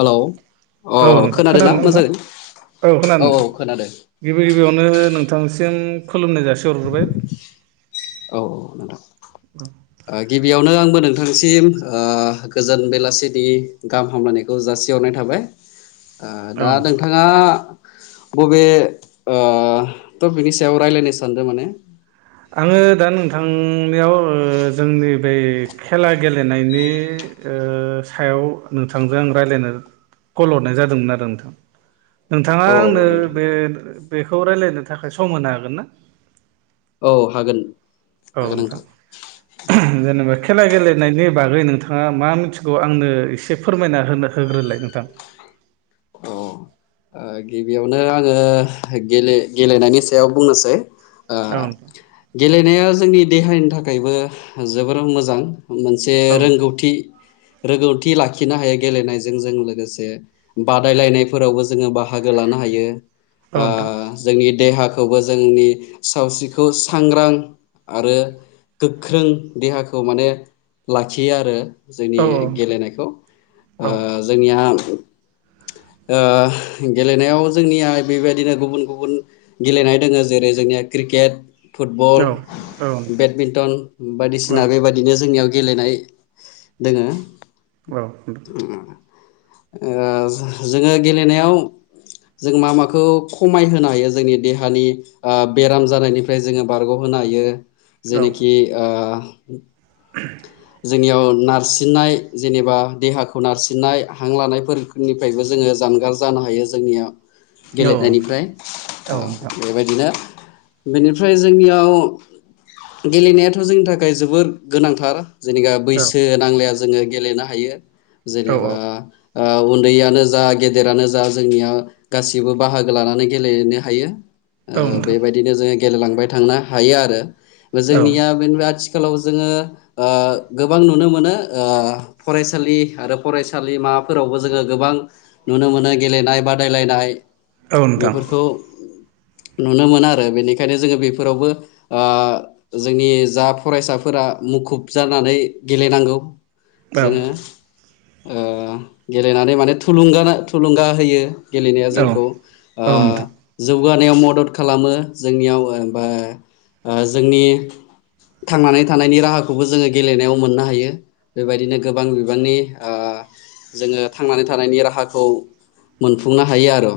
हेल' अ अ औ नोंथां खोनादों ना मा नोंथां जागोन? औ खोनादों नोंथां गिबि गिबियावनो नोंथांसिम खुलुमनाय जासि हरग्रोबाय औ औ नोंथां ओ गिबियावनो आंबो नों सिम ओ गोजोन बेलासिनि गाहाम हामलायनायखौ जासिहरनाय थाबाय। आ औ दा नोंथां नोंथाङा बबे ओ टपिकनि सायाव रायलायनो सानदों माने? आङो दा नोंथां नियाव जोंनि बै खेला गेलेनायनि सायाव नोंथांजों आं रायज्लायनो कल हरनाय जादोंमोन आरो नोंथां नोंथाङा औ औ आंनो नोंथां बे बेखौ रायलायनो थाखाय सम होनो हागोन ना? औ हागोन। औ नोंथां जेनेबा खेला गेलेनायनि बागै नोंथाङा मा मिथिगौ आंनो एसे फोरमायनाो होग्रोलाय नोंथां। [inaudible] औ ओ गिबियावनो आङो गेले-गेलेनायनि सायाव बुंनोसै ओ औ नोंथां गेलेनाया जोंनि देहानि थाखायबो जोबोर मोजां मोनसे औ नोंथां रोंगौथि रोंगौथि लाखिनो हायो गेलेनायजों जों लोगोसे बादायलायनायफोरावबो जोङो बाहागो लानो हायो औ ओ नोंथां जोंनि देहा खौबो जोंनि सावस्रिखौ सांग्रां आरो गोख्रों देहाखौ माने लाखियो आरो जोंनि औ औ नोंथां गेलेनायखौ ओ औ जोंनिया [inaudible] ओ गेलेनायाव जोंनिया बेबायदिनो गुबुन गुबुन गेलेनाय दङ जेरै जोंनिया क्रि केट औ फुटबल नोंथां औ बेडमिन्टन बायदिसिना बेबायदिनो जोंनियाव गेलेनाय दोङो। औ जोङो गेलेनायाव जों मा माखौ खमायहोनो हायो जोंनि देहानि ओ बेराम जानायनिफ्राय जोङो बारग हो नो हायो औ जेनाखि ओ जोनियाव नारसिननाय जेनेबा देहाखौ नारसिननाय हां लानायफोर निफ्रायबो जोङो जानगार जानो हायो जोंनिया नोंथां गेलेनायनिफ्राय औ ओ नोंथां बेबायदिनो बेनिफ्राय जोंनियाव गेलेनायाथ' जोंनि थाखाय जोबोर गोनांथार। जेनेबा बैसो औ नांलाया जोङो गेलेनो हायो औ जेनेबा ओ उन्दैयानो जा गेदेरानो जा जोंनिया गासिबो बाहागो लानानै गेलेनो हायो। औ ओ नोंथां बेबायदिनो जोङो गेलेलांबाय थांनो हायो आरो औ जोंनिया बेनि आथि खालाव जोङो ओ गोबां नुनो मोनो ओ फरायसालि आरो फरायसालि माबाफोरावबो जोङो गोबां नुनो मोनो गेलेनाय बादायलायनाय औ नोंथां बेफोरखौ नुनो मोनो आरो बेनिखायनो जोङो बेफोरावबो ओ जोंनि जा फरायसाफोरा मुखुब जानानै गेलेनांगौ। औ जोङो ओ गेलेनानै माने थुलुंगाना थुलुंगा होयो। गेलेनाया औ जोंखौ औ ओ नोंथां जौ गानायाव मदद खालामो जोंनियाव ओ बा जोंनि थांनानै थानायनि राहाखौबो जोङो गेलेनायाव मोननो हायो बेबायदिनो गोबां बिबांनि ओ जोङो थांनानै थानायनि राहाखौ मोनफुंनो हायो आरो।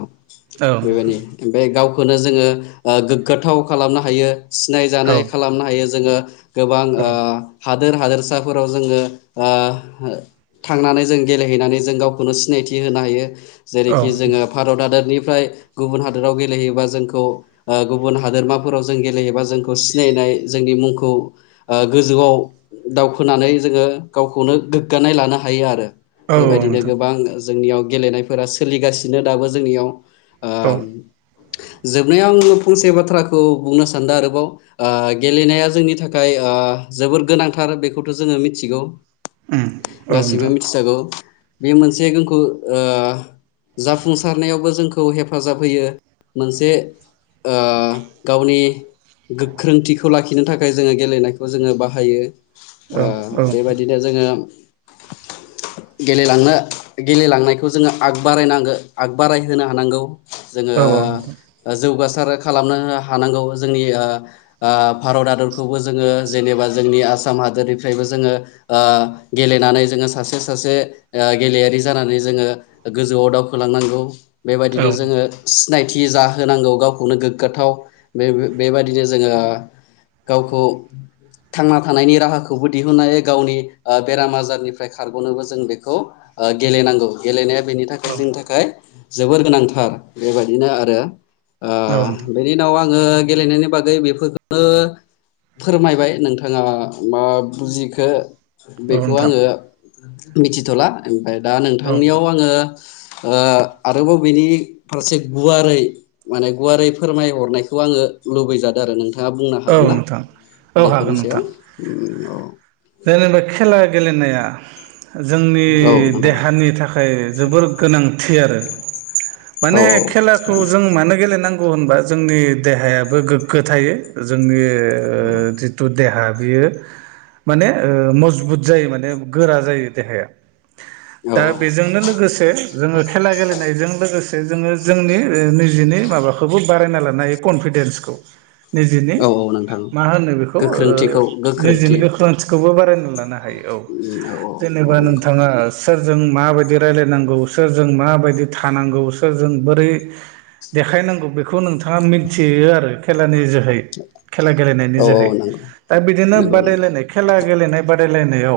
औ बेबायदि ओमफाय गावखौनो जोङो ओ गोग्गाथाव खालामनो हायो। सिनाय औ जानाय खालामनो हायो जोङो गोबां औ ओ हा दोर हादोरसाफोराव जोङो ओ थांनानै जों गे लेहनानै जों गावखौनो सिनायथि होनो हायो औ नोंथां औ उम औ नोंथां औ नोंथां औ नोंथां औ नोंथां औ नोंथां औ नोंथां औ जेरैखि नोंथां जोङो भारत हादारनि फ्राय गुबुन हादोराव गेलेहोयोबा जोंखौ ओ गुबुन हादोरमाफोराव जों गेलेहयोबा जोंखौ सिनायनाय जोंनि मुंखौ ओ गोजौआव दावखोनानै जोङो गावखौनो गोग्गानाय लानो हायो आरो। बेबायदिनो गोबां जोंनियाव गेलेनायफोरा सोलिगासिनो दाबो जोंनियाव। ओ। जोबनायाव आं फंसे बाथ्राखौ बुंनो सानदो आरोबाव ओ गेलेनाया जोंनि थाखाय ओ जोबोर गोनांथार बेखौथ' जोङो मिथिगौ। गासिबो मिथिसागौ बे मोनसे जोंखौ ओ जाफुंसारनायावबो जोंखौ हेफाजाब होयो। मोनसे ओ गावनि गोख्रोंथिखौ लाखि खिनो थाखाय जोङो गेलेनायखौ जोङो बाहायो ओ बेबायदिनो जोङो गेलेलांनो गेलेलांनायखौ जोङो आग बारायनांगो आग बारायहोनो हानांगौ। जोङो जौगा खालामनो हानांगौ जोंनि ओ ओ भारत हादरखौबो जोङो जेनेबा जोंनि आसाम हादोरनिफ्रायबो जोङो ओ गेलेनानै जोङो सासे सासे ओ गेलेयारि जानानै जोङो गोजौआव दावखोलांनांगौ बेबायदिनो जोङो सिनाय थि जाहोनांगौ गावखौनो गोग्गाथाव बे बेबायदिनो जोङो गावखौ थांना थानायनि राहाखौबो दिहुननानै गावनि ओ बेराम आजारनिफ्राय खारग'नोबो जों बेखौ खौ ओ गेलेनांगौ गेलेनाया बेनि थाखाय जोंनि थाखाय जोबोर गोनांथार। बेबायदिनो आरो ओ बेनि उनाव आं आङो गेलेनायनि बागै बेफोरखोनो फोरमायबाय नोंथाङा मा बुजिखो? बेखौ आङो मिथिथ'ला ओमफ्राय दा नोंथांनियाव आङो ओ आरोबाव बेनि फारसे गुवारै माने गुवारै फोरमायहरनायखौ आङो लुबैजादो आरो नोंथाङा बुंनो औ हागोन ना नोंथां औ बेफोरनि हागोन सायाव? नोंथां उम‌ अ। जेनेबा खेला गेलेनाया जोंनि औ नोंथां देहानि थाखाय जोबोर गोनांथि आरो। औ माने खेलाखौ जों मानो गेलेनांगौ गौ होनबा जोंनि देहायाबो गोग्गो थायो जोंनि ओ जिथु देहा बेयो माने ओ मजबुत जायो माने गोरा जायो देहाया। औ दा बेजोंनो लोगोसे जोङो खेला गेलेनायजों लोगोसे जोङो जोंनि निजिनि माबाखौबो बारायना लानो हायो कनफिदेन्सखौ। निजिनि औ औ नोंथां मा होनो बेखौ ओ गोख्रोंथिखौ निजिनि गोख्रोंथि गोख्रोंथिखौबो बा ना लानो हायो औ औ औ जेनेबा औ नंगौ नोंथाङा सोर जों माबायदि रायलायनांगौ सोरजों माबायदि थानांगौ सोरजों बोरै देखायनांगौ बेखौ नोंथाङा मिथियो आरो खेलानि जो है खेला गेलेनायनि औ औ जोहै। नंगौ दा बिदिनो नंगौ नोंथां बादायलायनाय खेला गेलेनाय बादायलायनायाव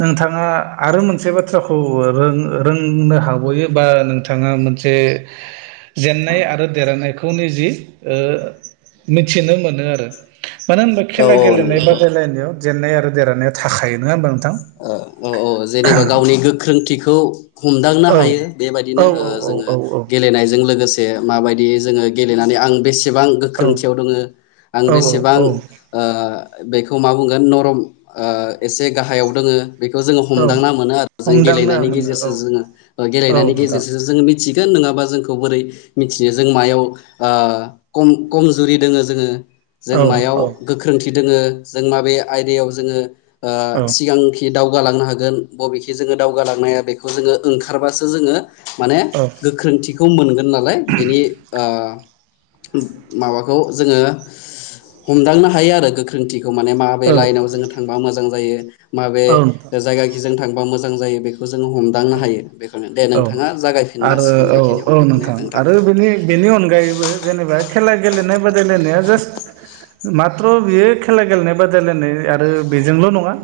नोंथाङा आरो मोनसे बाथ्राखौ रों रोंनो हाग'यो बा नोंथाङा से जेनन्नाय आरो देरहानायखौ निजि ओ मिथिनो मोनो आरो। मानो होनबा औ खेला औ नंगौ गेलेनाय नोंथां बादायलायनायाव जेननाय आरो देरहानाया थाखायो नङा होमबा नोंथां औ औ जेनेबा गावनि गोख्रोंथिखौ हमदांनो औ हायो बेबायदिनो ओ जोङो औ गेलेनायजों लोगोसे से माबायदि जोङो गेलेनानै आं बेसे बेसेबां गोख्रोंथियाव दङ आं औ बेसेबां औ ओ बेखौ मा बुंगोन नरम ओ एसे गाहायाव दोङो। बेखौ जोङो औ हमदांना मोनो आरो जों हमदांनो गेलेनायनि मोनो औ गेजेरसो जोङो औ गेलेनायनि नोंथां गेजेरसो जोङो मिथि नङाबा जोंखौ बोरै मिथिनो जों मायाव ओ कम-कमजुरि दोङो जोङो। जों औ मायाव गोख्रोंथि दोङो जों माबे आयदायाव जोङो ओ औ सिगां दावगालांनो हागोन बबेखि जोङो दावगालांनाया बेखौ जोङो ओंखारबासो जोङो माने औ गोख्रोंथिखौ मोनगोन नालाय बेनि ओ माबाखौ जोङो हमदांनो हायो आरो गोख्रोंथि खौ माने माबे लाइनाव जोङो थांबा मोजां जायो माबे औ नोंथां जायगाखि जों थांबा मोजां जायो बेखो जोङो हमदांनो हायो बेखायनो दे औ नोंथाङा जागायफिननो आरो हासिगोन बेखिनियाव दे नोंथां। नि अनगायैबो जेनेबा खेला गेलेनाय बादायलायनाया जास मात्र' बियो खेला गेलेनाय बादायलायनाय आरो बेजोंल' नङा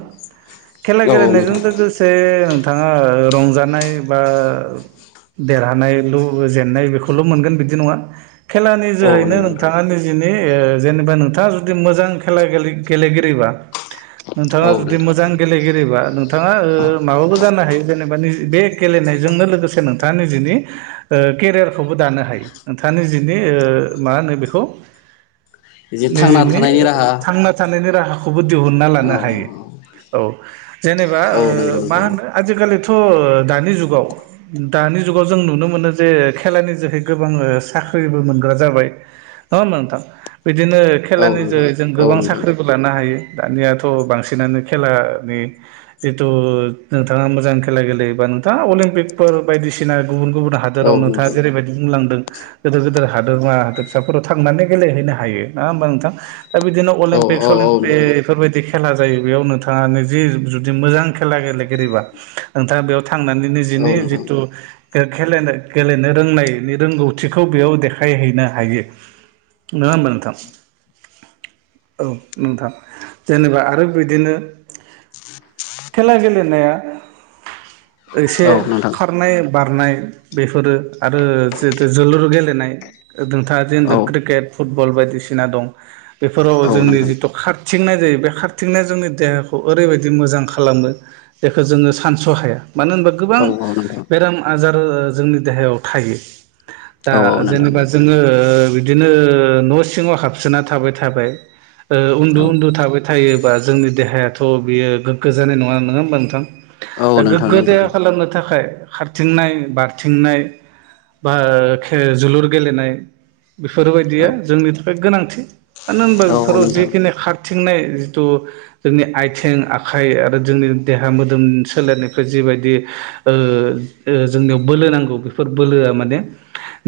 खेला औ औ गेलेनायजों नोंथां लोगोसे नोंथाङा रंजानाय बा देरहानायल' जेननाय बेखौल' मोनगोन बिदि नङा खेलानि औ जोहैनो नंगौ नोंथां नोंथाङा निजिनि ओ जेनेबा नोंथाङा जुदि मोजां खेला गेले गेलेगिरिबा नोंथाङा औ जुदि मोजां नोंथां गेलेगिरिबा नोंथाङा ओ माबाबो जानो हायो जेनेब बा निजि बे गेलेनायजोंनो लोगोसे नोंथाङा निजिनि ओ केरियारखौबो दानो हायो नोंथाङा जिनि ओ मा होनो बेखौ जे थांना निजिनि थानायनि राहा थांना थानायनि राहा खौबो दिहुनना लानो औ हायो औ जेनेबा औ ओ नंगौ मा नोंथां होनो आलिथिखाल' थ' दानि जुगाव दानि जुगाव जों नुनो मोनो जे खेलानि जोहै गोबां साख्रि ख्रिबो मोनग्रा जाबाय नङा होमबा नोंथां? बिदिनो औ खेलानि नोंथां जोहै जों औ गोबां नोंथां साख्रिबो लानो हायो। दानियाथ' बांसिनानो खेलानि जिथु नोंथाङा मोजां खेला गेलेयोबा नोंथाङा अलिमपिकफोर बायदिसिना गुबुन गुबुन औ हादोराव नोंथाङा नोंथां जेरैबायदि बुंलांदों गोदोर गोदोर हादोरमा हादोरिसाफोराव थांनानै गेलेहैनो हायो नोङा होमबा नोंथां? दा बिदिनो औ अलिमपिक औ औ सलिमपिक नोंथां इफोरबायदि खेला जायो बेयाव नोंथाङानो जि जुदि मोजां खेला गेलेगिरिबा नोंथाङा बेयाव थांनानै औ निजिनि नोंथां जितु खेलेनो गेलेनो रोंनायनि रोंगौथिखौ बेयाव देखायहैनो हायो। नोङा होनबा नोंथां? औ नोंथां जेनेबा आरो बिदिनो खेला गेलेनाया एसे औ नोंथां खारनाय बारनाय बेफोरो आरो जितु जोलुर गेलेनाय नोंथाङा जे होनदो औ क्रिकेट फुटबल बायदिसिना दं बेफोराव औ जोंनि नोंथां जिथु खार थिंनाय जायो बे खारथिंनाया जोंनि देहाखौ ओरैबायदि मोजां खालामो बेखौ जोङ सानस स' हाया मानो होनबा गोबां औ नोंथां बेराम आजार जोंनि देहायाव थायो। औ दा नोंथां जेनेबा जोङो बिदिनो न' सिङाव हाबसोना थाबाय थाबाय ओ उन्दु औ उन्दु थाबाय थायो बा जोंनि देहायाथ' बियो गोग्गो जानाय नङा नोङा होमबा नोंथां? दा औ नोंथां गोग्गो नंगौ देहा खालामनो थाखाय खारथिंनाय बारथिंनाय बा खे जोलुर गेलेनाय। बेफोरबायदिया औ जोंनि थाखाय गोनांथि मानो होनबा औ औ बेफोराव नोंथां जिखिनि खारथि थिंनाय जिथु जोंनि आयथें आखाइ आरो जोंनि देहा मोदोम सोलेरनि फ्राय जिबायदि ओ ओ जोंनियाव बोलो नांगौ बेफोर बोलोआ माने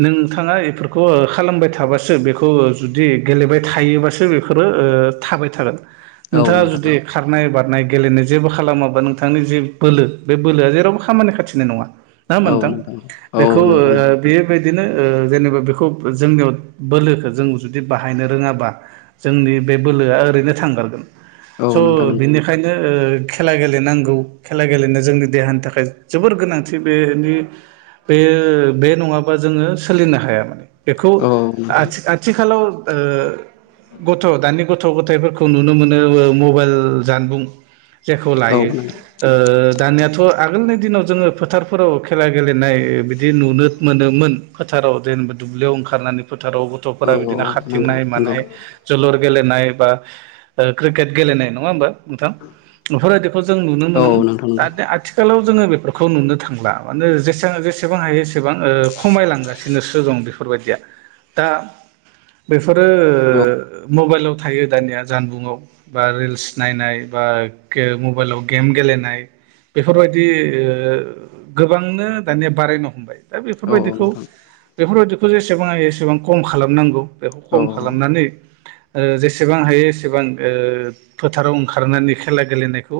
नों थाङा इफोरखौ ओ खालामबाय थाबासो बेखौ जुदि गेलेबाय थायोबासो बेफोरो ओ थाबाय थागोन औ नोंथाङा नोंथां जुदि खारनाय बारनाय गेलेनाय जेबो खालामाबा नोंथांनि जे बोलो बे बोलोआ जेरावबो खामानि खाथिनाय ना होमबा औ नोंथां औ बेखौ ओ नोंथां बेबायदि दिनो ओ जेनेबा बेखौ जोंनियाव बोलोखो जों जुदि बाहायनो रोङाबा जोंनि बे बोलोआ ओरैनो थांगारगोन। औ स' नोंथां बिनिखायनो ओ खेला गेलेनांगौ खेला गेलेनो जोंनि देहानि थाखाय जोबोर गोनांथि बेनि बे बे नङाबा जोङो सोलिनो हाया माने बेखौ औ नोंथां आथिखालाव गथ' दानि गथ' गथ' गथायाइफोरखौ नुनो मोनो मबाइल जानबुं जेखौ औ लायो। नोंथां दानियाथ' आगोलनि दिनाव जोङो फोथारफोराव खेला गेलेनाय बिदि नुनो मोनोमोन। फोथाराव जेनेबा दुब्लियाव ओंखारनानै फोथाराव गथ'फोरा औ बिदिनो नोंथां खारथिंनाय नंगौ मानाय जोलुर गेलेनाय बा क्रिकेट गेलेनाय नङा होमबा। नोंथां बेफोर बायदिखौ जों नुनो औ मोनोमोन नोंथां नंगौ दा आथिखालाव जोङो बेफोरखौ नुनो थांला माने जेसेबां जेसेबां हायो एसेबां खमाय लांगासिनोसो दं बे बायदिया दा बेफोर औ मबेल थायो दानिया जानबुंङाव बा रिल्स नायनाय बा मबाइलाव गेम गेलेनाय। बेफोर बायदि गोबांनो दानिया बारायनो हमबाय। दा बेफोर औ नोंथां औ बायदिखौ बेफोर बायदिखौ जेसेबां हायो एसेबां खम खालामनांगौ‌। बेखौ खम खालामनानै जेसेबां हायो एसेबां फोथाराव ओंखारनानै खेला गेलेनायखौ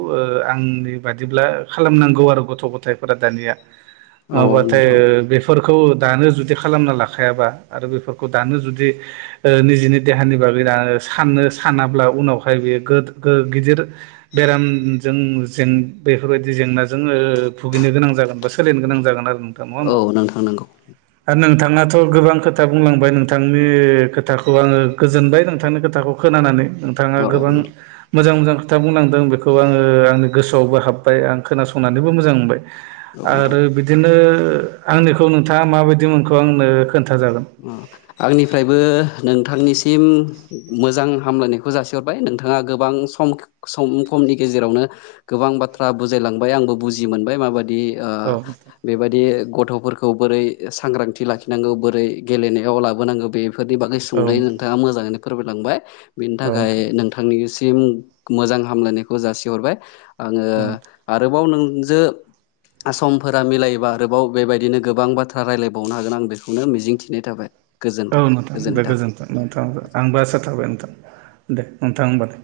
आंनि बादिब्ला खालामनांगौ आरो गथ' गथायफोरा दानिया नङा बाथाय। नोंथां बेफोरखौ दानो जुदि खालामना लाखायाबा आरो बेफोरखौ दानो जुदि निजेनि देहानि साननोसानाब्ला उनावहाय बे गिदिर बेरामजों जें बेफोरबायदि जेंनाजों भुगिनो गोनां जागोन बा सोलिनो गोनां जागोन आरो। नङा होमबा औ नोंथां नंगौ नोंथां। नोंथांआथ' गोबां खोथा बुंलांबाय नोंथांनि खोथाखौ आङो गोजोनबाय नोंथांनि खोथाखौ खोनानानै। नोंथाङा औ औ गोबां नोंथां मोजां मोजां खोथा बुंलांदों बेखौ आङो आंनि गोसोआवबो हाब आं खोनासंनानैबो मोजां मोनबाय। औ नोंथां आरो बिदिनो आंनिखौ नोंथाङा माबायदि मोनखो आंनो खोन्था जागोन। आंनिफ्रायबो। नोंथांनिसिम मोजां हामलायनायखौ जासि हरबाय नोंथाङा गोबां सम सम खम नि गेजेरावनो गोबां बाथ्रा बुजाय लांबाय आंबो बुजि मोनबाय माबायदि। औ दि बेबायदि गथ'फोरखौ बोरै सांग्रांथि लाखिनांगौ बोरै गेलेनायाव लाबोनांगौ बेफोरनि बागै औ सुंदै नोंथाङा मोजाङैनो फोरमाय लांबाय। बेनि औ थाखाय नोंथांनिसिम मोजां हामलायनायखौ जासि हरबाय। आङो औ आरोबाव नोंजों समफोरा मिलायोबा आरोबाव बेबायदिनो गोबां बाथ्रा रायलायबावनो हागोन आं बेखौनो मिजिं थिबाय थाबाय। औ नोंथां दे गोजोन्थों नोंथां थाबाय आंबो आसा थाबाय नोंथां। दे नोंथां होमबा दे।